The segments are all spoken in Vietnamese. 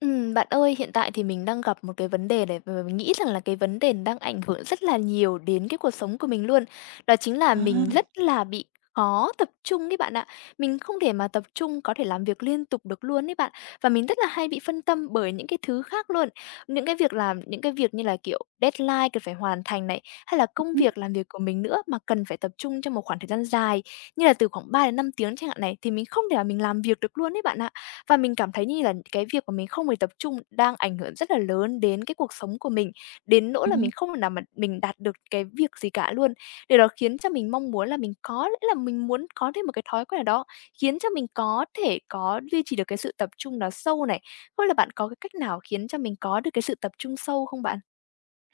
Bạn ơi, hiện tại thì mình đang gặp một cái vấn đề này và mình nghĩ rằng là cái vấn đề đang ảnh hưởng rất là nhiều đến cái cuộc sống của mình luôn. Đó chính là mình À, rất là bị khó tập trung ấy bạn ạ. Mình không thể mà tập trung có thể làm việc liên tục được luôn ấy bạn. Và mình rất là hay bị phân tâm bởi những cái thứ khác luôn. Những cái việc như là, kiểu, deadline cần phải hoàn thành này, hay là công ừm, việc làm việc của mình nữa mà cần phải tập trung trong một khoảng thời gian dài, như là từ khoảng 3 đến 5 tiếng chẳng hạn này, thì mình không thể mà mình làm việc được luôn ấy bạn ạ. Và mình cảm thấy như là cái việc mà mình không hề tập trung đang ảnh hưởng rất là lớn đến cái cuộc sống của mình, đến nỗi là ừm, mình không thể nào mà mình đạt được cái việc gì cả luôn. Điều đó khiến cho mình mong muốn là mình có lẽ là mình muốn có thêm một cái thói quen nào đó, khiến cho mình có thể duy trì được cái sự tập trung nó sâu này. Không biết là bạn có cái cách nào khiến cho mình có được cái sự tập trung sâu không bạn?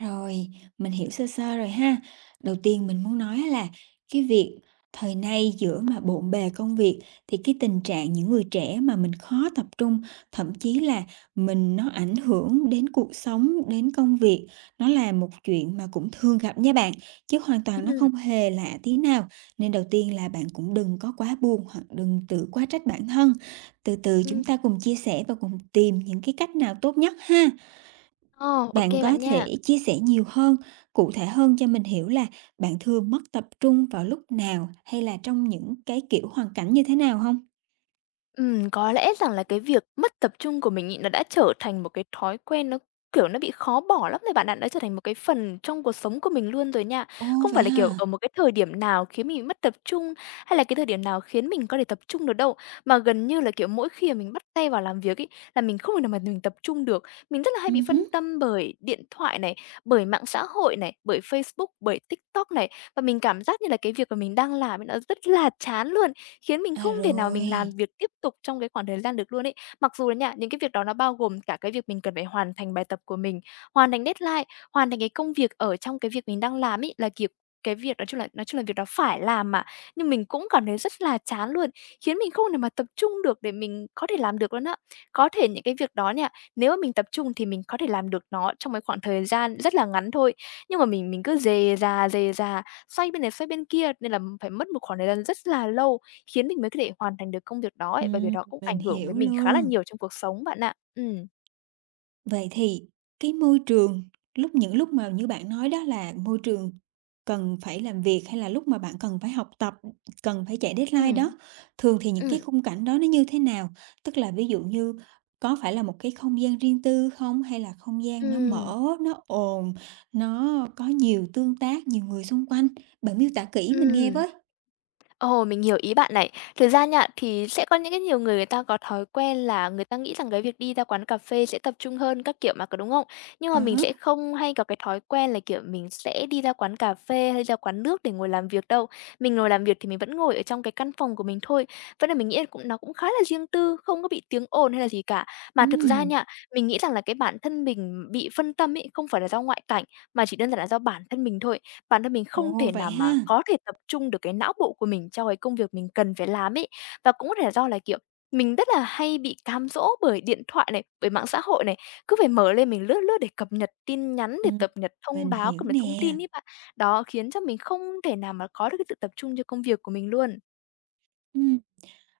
rồi, mình hiểu sơ sơ rồi ha. Đầu tiên mình muốn nói là cái việc thời nay giữa mà bộn bề công việc thì cái tình trạng những người trẻ mà mình khó tập trung, thậm chí là mình nó ảnh hưởng đến cuộc sống, đến công việc, nó là một chuyện mà cũng thường gặp nha bạn, chứ hoàn toàn nó Ừm, không hề lạ tí nào. Nên đầu tiên là bạn cũng đừng có quá buồn hoặc đừng tự quá trách bản thân. Từ từ ừm. chúng ta cùng chia sẻ và cùng tìm những cái cách nào tốt nhất ha. Ồ, ô Bạn có bạn nha. thể chia sẻ nhiều hơn, cụ thể hơn cho mình hiểu là bạn thường mất tập trung vào lúc nào hay là trong những cái kiểu hoàn cảnh như thế nào không? Có lẽ rằng là cái việc mất tập trung của mình ấy, nó đã trở thành một cái thói quen nó, kiểu, nó bị khó bỏ lắm rồi bạn ạ, nó trở thành một cái phần trong cuộc sống của mình luôn rồi nha. Ồ, Không vậy phải là, kiểu, hả? ở một cái thời điểm nào khiến mình bị mất tập trung, hay là cái thời điểm nào khiến mình có thể tập trung được đâu, mà gần như là, kiểu, mỗi khi mà mình bắt tay vào làm việc ấy, là mình không thể nào mà mình tập trung được. Mình rất là hay Ừ bị phân hứm, tâm bởi điện thoại này, bởi mạng xã hội này, bởi Facebook, bởi TikTok này, và mình cảm giác như là cái việc mà mình đang làm ấy nó rất là chán luôn khiến mình không à, thể nào rồi, mình làm việc tiếp tục trong cái khoảng thời gian được luôn ấy. Mặc dù là nha, những cái việc đó nó bao gồm cả cái việc mình cần phải hoàn thành bài tập của mình, hoàn thành deadline, hoàn thành cái công việc ở trong cái việc mình đang làm ấy, là, kiểu, cái việc nói chung là việc đó phải làm mà, nhưng mình cũng cảm thấy rất là chán luôn, khiến mình không thể mà tập trung được để mình có thể làm được luôn á. Có thể những cái việc đó nha, nếu mà mình tập trung thì mình có thể làm được nó trong cái khoảng thời gian rất là ngắn thôi, nhưng mà mình cứ dề ra, xoay bên này xoay bên kia nên là phải mất một khoảng thời gian rất là lâu khiến mình mới có thể hoàn thành được công việc đó ấy, và việc đó cũng mình ảnh hưởng hiểu với mình khá là luôn. nhiều trong cuộc sống bạn ạ. Ừm. Vậy thì cái môi trường lúc những lúc mà như bạn nói đó là môi trường cần phải làm việc hay là lúc mà bạn cần phải học tập, cần phải chạy deadline Ừm, đó, thường thì những cái ừm, khung cảnh đó nó như thế nào? Tức là ví dụ như có phải là một cái không gian riêng tư không hay là không gian nó ừm, mở, nó ồn, nó có nhiều tương tác, nhiều người xung quanh? Bạn miêu tả kỹ mình nghe ừm. với. Ồ, mình hiểu ý bạn này. Thực ra nha, thì sẽ có những cái nhiều người người ta có thói quen là người ta nghĩ rằng cái việc đi ra quán cà phê sẽ tập trung hơn các kiểu mà, có đúng không? Nhưng À mà mình hả. sẽ không hay có cái thói quen là, kiểu, mình sẽ đi ra quán cà phê hay ra quán nước để ngồi làm việc đâu. Mình ngồi làm việc thì mình vẫn ngồi ở trong cái căn phòng của mình thôi. Vẫn là mình nghĩ là cũng nó cũng khá là riêng tư, không có bị tiếng ồn hay là gì cả. Mà thực ra Ừm. nha, mình nghĩ rằng là cái bản thân mình bị phân tâm ấy, không phải là do ngoại cảnh, mà chỉ đơn giản là do bản thân mình thôi. Bản thân mình không Ồ, thể vậy nào mà ha. có thể tập trung được cái não bộ của mình cho cái công việc mình cần phải làm ấy. Và cũng có thể là do là, kiểu, mình rất là hay bị cám dỗ bởi điện thoại này, bởi mạng xã hội này, cứ phải mở lên mình lướt lướt để cập nhật tin nhắn, để Ừm, cập nhật thông mình báo, hiểu cập nhật thông nè. tin ấy bạn. Đó, khiến cho mình không thể nào mà có được cái sự tập trung cho công việc của mình luôn. Ừm.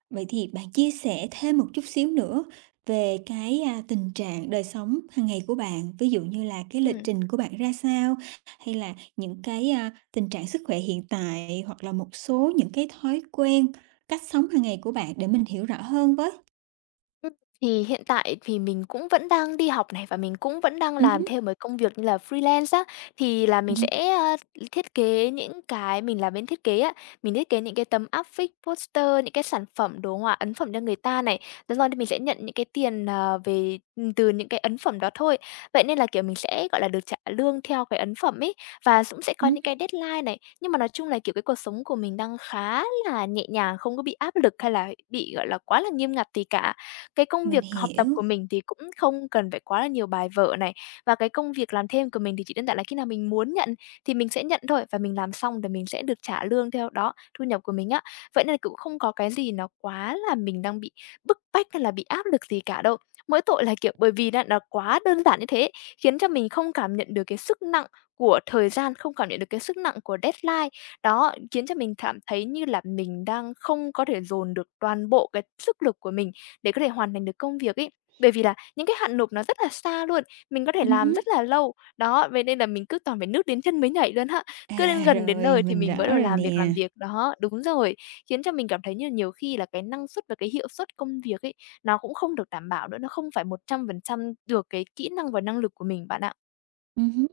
Vậy thì bạn chia sẻ thêm một chút xíu nữa về cái, a, tình trạng đời sống hàng ngày của bạn, ví dụ như là cái lịch Ừm. trình của bạn ra sao? Hay là những cái, a, tình trạng sức khỏe hiện tại, hoặc là một số những cái thói quen, cách sống hàng ngày của bạn để mình hiểu rõ hơn với. Ừm, thì hiện tại thì mình cũng vẫn đang đi học này, và mình cũng vẫn đang làm Hứm, thêm mấy công việc như là freelance á. Thì là mình ừm, sẽ, a, thiết kế những cái mình làm bên thiết kế á, mình thiết kế những cái tấm áp phích, poster, những cái sản phẩm, đồ họa, ấn phẩm cho người ta này. Thế rồi thì mình sẽ nhận những cái tiền, về từ những cái ấn phẩm đó thôi. Vậy nên là, kiểu, mình sẽ, gọi là, được trả lương theo cái ấn phẩm ấy, và cũng sẽ có ừm, những cái deadline này. Nhưng mà nói chung là, kiểu, cái cuộc sống của mình đang khá là nhẹ nhàng, không có bị áp lực hay là bị, gọi là, quá là nghiêm ngặt gì cả. Cái công mình việc học tập hiểu. của mình thì cũng không cần phải quá là nhiều bài vở này, và cái công việc làm thêm của mình thì chỉ đơn giản là khi nào mình muốn nhận thì mình sẽ nhận thôi và mình làm xong thì mình sẽ được trả lương theo đó, thu nhập của mình á. Vậy nên là cũng không có cái gì nó quá là mình đang bị bức bách hay là bị áp lực gì cả đâu. Mỗi tội là, kiểu, bởi vì là nó quá đơn giản như thế, khiến cho mình không cảm nhận được cái sức nặng của thời gian, không cảm nhận được cái sức nặng của deadline. Đó, khiến cho mình cảm thấy như là mình đang không có thể dồn được toàn bộ cái sức lực của mình để có thể hoàn thành được công việc ấy. Bởi vì là những cái hạn nộp nó rất là xa luôn, mình có thể làm Hứm. rất là lâu. Đó, vậy nên là mình cứ toàn phải nước đến chân mới nhảy luôn á, À, cứ đến gần đến rồi, nơi thì mình mình mới rõ đầu rồi làm việc nè. làm việc. Đó, đúng rồi, khiến cho mình cảm thấy như nhiều khi là cái năng suất và cái hiệu suất công việc ấy, nó cũng không được đảm bảo nữa, nó không phải 100% được cái kỹ năng và năng lực của mình bạn ạ. Hứm.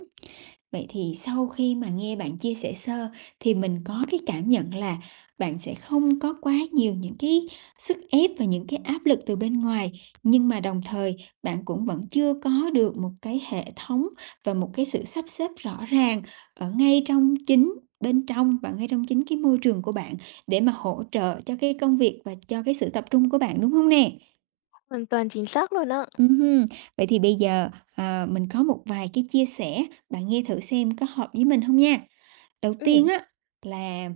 Vậy thì sau khi mà nghe bạn chia sẻ sơ thì mình có cái cảm nhận là bạn sẽ không có quá nhiều những cái sức ép và những cái áp lực từ bên ngoài, nhưng mà đồng thời bạn cũng vẫn chưa có được một cái hệ thống và một cái sự sắp xếp rõ ràng ở ngay trong chính bên trong và ngay trong chính cái môi trường của bạn để mà hỗ trợ cho cái công việc và cho cái sự tập trung của bạn, đúng không nè? Hoàn toàn chính xác luôn ạ. Ừm vậy thì bây giờ, mình có một vài cái chia sẻ, bạn nghe thử xem có hợp với mình không nha. Đầu tiên Ừ, á, là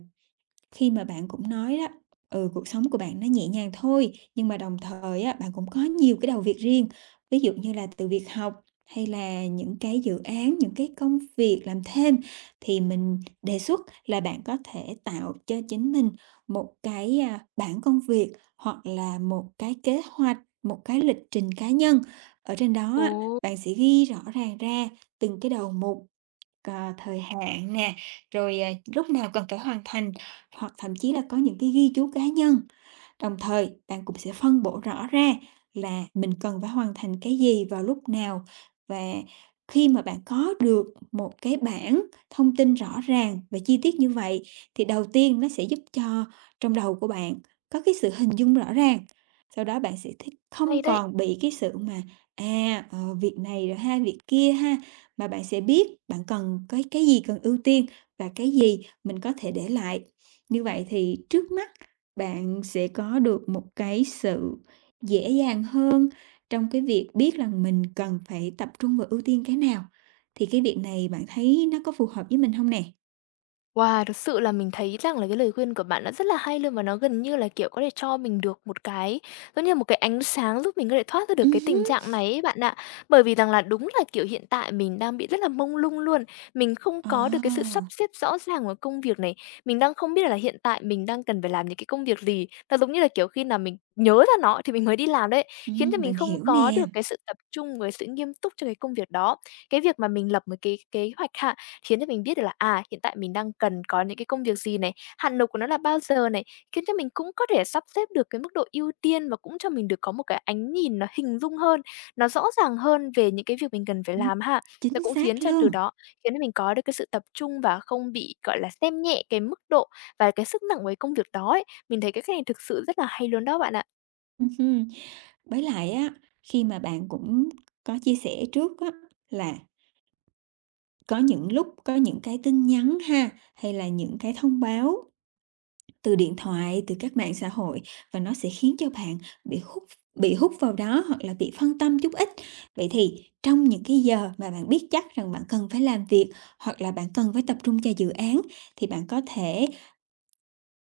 khi mà bạn cũng nói đó, ừ, cuộc sống của bạn nó nhẹ nhàng thôi, nhưng mà đồng thời á, bạn cũng có nhiều cái đầu việc riêng. Ví dụ như là từ việc học hay là những cái dự án, những cái công việc làm thêm thì mình đề xuất là bạn có thể tạo cho chính mình một cái, à, bảng công việc hoặc là một cái kế hoạch, một cái lịch trình cá nhân. Ở trên đó ồ, á, bạn sẽ ghi rõ ràng ra từng cái đầu mục Cà thời hạn nè, rồi, à, lúc nào cần phải hoàn thành, hoặc thậm chí là có những cái ghi chú cá nhân. Đồng thời, bạn cũng sẽ phân bổ rõ ra là mình cần phải hoàn thành cái gì vào lúc nào và khi mà bạn có được một cái bảng thông tin rõ ràng và chi tiết như vậy thì đầu tiên nó sẽ giúp cho trong đầu của bạn có cái sự hình dung rõ ràng. Sau đó bạn sẽ thích không hay đấy! còn bị cái sự mà à ờ, việc này rồi ha, việc kia ha mà bạn sẽ biết bạn cần cái gì cần ưu tiên và cái gì mình có thể để lại. Như vậy thì trước mắt bạn sẽ có được một cái sự dễ dàng hơn trong cái việc biết rằng mình cần phải tập trung và ưu tiên cái nào. Thì cái việc này bạn thấy nó có phù hợp với mình không nè? Wow, thực sự là mình thấy rằng là cái lời khuyên của bạn nó rất là hay luôn và nó gần như là, kiểu, có thể cho mình được một cái giống như một cái ánh sáng giúp mình có thể thoát ra được cái tình Hứm. trạng này ấy bạn ạ. Bởi vì rằng là đúng là, kiểu, hiện tại mình đang bị rất là mông lung luôn, mình không Ờ, có được cái sự sắp xếp rõ ràng của công việc này, mình đang không biết là hiện tại mình đang cần phải làm những cái công việc gì. Nó giống như là, kiểu, khi nào mình nhớ ra nó thì mình mới đi làm đấy, khiến cho mình mình không hiểu có nè. được cái sự tập trung với sự nghiêm túc cho cái công việc đó. Cái việc mà mình lập một cái kế hoạch hạn khiến cho mình biết được là, à, hiện tại mình đang cần có những cái công việc gì này, hạn nộp của nó là bao giờ này, khiến cho mình cũng có thể sắp xếp được cái mức độ ưu tiên và cũng cho mình được có một cái ánh nhìn nó hình dung hơn, nó rõ ràng hơn về những cái việc mình cần phải Ừm, làm ha. Nó chính cũng khiến xác cho từ luôn. đó khiến cho mình có được cái sự tập trung và không bị, gọi là, xem nhẹ cái mức độ và cái sức nặng của cái công việc đó ấy. Mình thấy cái cách này thực sự rất là hay luôn đó bạn ạ. Hưm. Với lại á, khi mà bạn cũng có chia sẻ trước á là có những lúc có những cái tin nhắn ha, hay là những cái thông báo từ điện thoại, từ các mạng xã hội và nó sẽ khiến cho bạn bị hút, bị hút vào đó hoặc là bị phân tâm chút ít. Vậy thì trong những cái giờ mà bạn biết chắc rằng bạn cần phải làm việc hoặc là bạn cần phải tập trung cho dự án thì bạn có thể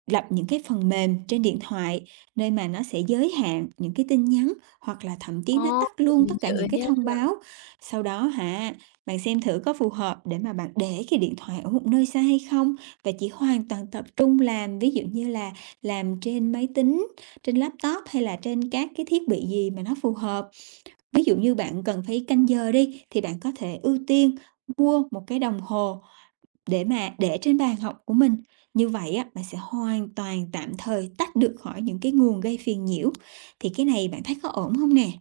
lập những cái phần mềm trên điện thoại nơi mà nó sẽ giới hạn những cái tin nhắn hoặc là thậm chí Ồ, nó tắt luôn tất mình cả hiểu những rồi cái nha. thông báo. Sau đó hả, bạn xem thử có phù hợp để mà bạn để cái điện thoại ở một nơi xa hay không và chỉ hoàn toàn tập trung làm, ví dụ như là làm trên máy tính, trên laptop hay là trên các cái thiết bị gì mà nó phù hợp. Ví dụ như bạn cần phải canh giờ đi thì bạn có thể ưu tiên mua một cái đồng hồ để mà để trên bàn học của mình. Như vậy á, bạn sẽ hoàn toàn tạm thời tách được khỏi những cái nguồn gây phiền nhiễu. Thì cái này bạn thấy có ổn không nè?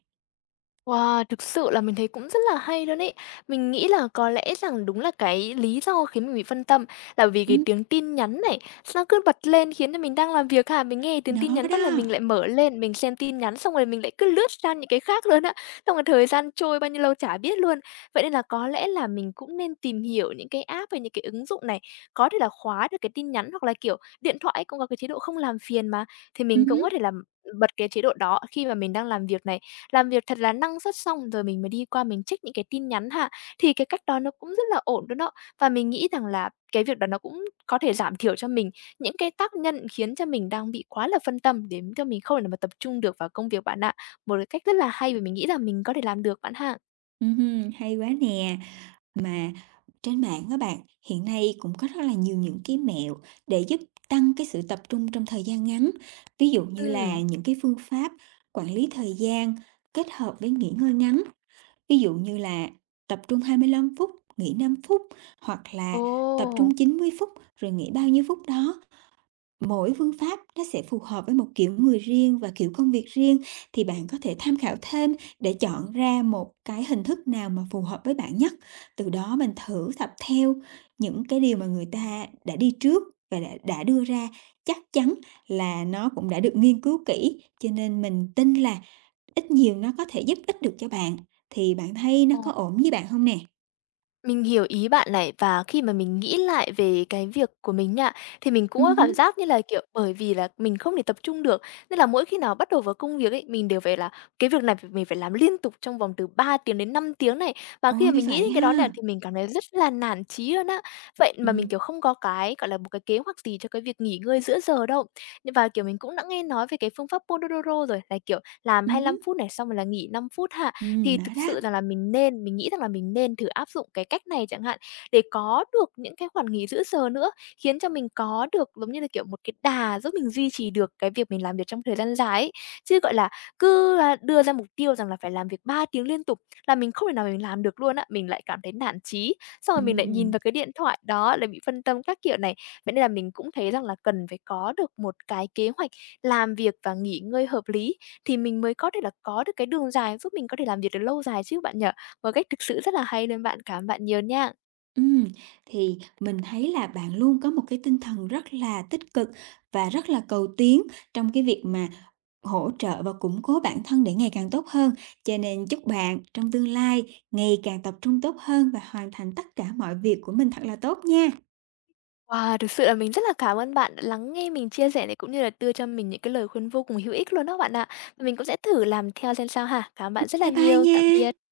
Wow, thực sự là mình thấy cũng rất là hay luôn ấy. Mình nghĩ là có lẽ rằng đúng là cái lý do khiến mình bị phân tâm là vì cái Ừm. tiếng tin nhắn này, nó cứ bật lên khiến cho mình đang làm việc ha, mình nghe tiếng tin Nó nhắn phát là đó. mình lại mở lên, mình xem tin nhắn xong rồi mình lại cứ lướt sang những cái khác luôn á. Xong rồi thời gian trôi bao nhiêu lâu chả biết luôn. Vậy nên là có lẽ là mình cũng nên tìm hiểu những cái app hay những cái ứng dụng này, có thể là khóa được cái tin nhắn hoặc là kiểu điện thoại cũng có cái chế độ không làm phiền mà thì mình cũng Hứm, có thể là bật cái chế độ đó khi mà mình đang làm việc này, làm việc thật là năng suất xong rồi mình mới đi qua mình check những cái tin nhắn ha. Thì cái cách đó nó cũng rất là ổn luôn đó. Và mình nghĩ rằng là cái việc đó nó cũng có thể giảm thiểu cho mình những cái tác nhân khiến cho mình đang bị quá là phân tâm đến cho mình không thể nào mà tập trung được vào công việc bạn ạ. Một cái cách rất là hay và mình nghĩ là mình có thể làm được bạn ha. Hưm, hay quá nè. Mà trên mạng các bạn, hiện nay cũng có rất là nhiều những cái mẹo để giúp tăng cái sự tập trung trong thời gian ngắn. Ví dụ như Ừ. là những cái phương pháp quản lý thời gian kết hợp với nghỉ ngơi ngắn. Ví dụ như là tập trung 25 phút, nghỉ 5 phút hoặc là tập Ồ! trung 90 phút rồi nghỉ bao nhiêu phút đó. Mỗi phương pháp nó sẽ phù hợp với một kiểu người riêng và kiểu công việc riêng thì bạn có thể tham khảo thêm để chọn ra một cái hình thức nào mà phù hợp với bạn nhất. Từ đó mình thử tập theo những cái điều mà người ta đã đi trước và đã đưa ra, chắc chắn là nó cũng đã được nghiên cứu kỹ cho nên mình tin là ít nhiều nó có thể giúp ích được cho bạn, thì bạn thấy nó có Ồ. ổn với bạn không nè? Mình hiểu ý bạn này, và khi mà mình nghĩ lại về cái việc của mình nha, thì mình Ừ, cũng có hứ. cảm giác như là, kiểu, bởi vì là mình không thể tập trung được, nên là mỗi khi nào bắt đầu vào công việc ấy, mình đều phải là cái việc này phải mình phải làm liên tục trong vòng từ 3 tiếng đến 5 tiếng này. Và khi mà Ôi, mình nghĩ vậy đến cái đó nè, ha. thì mình cảm thấy rất là nản chí luôn á. Vậy Ừ, mà mình, kiểu, không có cái, gọi là, một cái kế hoạch gì cho cái việc nghỉ ngơi giữa giờ đâu. Nhưng, kiểu, mình cũng đã nghe nói về cái phương pháp Pomodoro rồi, là, kiểu, làm ừ, hai lăm hứm, phút này, xong rồi là nghỉ 5 phút ha. Thì nó thực sự đó. rằng là mình nghĩ rằng là mình nên thử áp dụng cái cách này chẳng hạn, để có được những cái khoản nghỉ giữa giờ nữa, khiến cho mình có được, giống như là, kiểu, một cái đà giúp mình duy trì được cái việc mình làm việc trong thời gian dài ấy. Chứ, gọi là, cứ, là đưa ra mục tiêu rằng là phải làm việc 3 tiếng liên tục là mình không thể nào mình làm được luôn á, mình lại cảm thấy nản chí, xong Ừ, rồi mình lại nhìn vào cái điện thoại, đó, lại bị phân tâm các kiểu này. Vậy nên là mình cũng thấy rằng là cần phải có được một cái kế hoạch làm việc và nghỉ ngơi hợp lý thì mình mới có thể là có được cái đường dài giúp mình có thể làm việc được lâu dài chứ bạn nhỉ? Một cách thực sự rất là hay luôn bạn, cảm ơn bạn nhiều nha. ừ. Thì mình thấy là bạn luôn có một cái tinh thần rất là tích cực và rất là cầu tiến trong cái việc mà hỗ trợ và củng cố bản thân để ngày càng tốt hơn, cho nên chúc bạn trong tương lai ngày càng tập trung tốt hơn và hoàn thành tất cả mọi việc của mình thật là tốt nha. Wow, thực sự là mình rất là cảm ơn bạn đã lắng nghe mình chia sẻ này, cũng như là đưa cho mình những cái lời khuyên vô cùng hữu ích luôn đó bạn ạ. Mình cũng sẽ thử làm theo xem sao ha. Cảm ơn bạn rất là Bye bye nhiều. nha. Tạm biệt.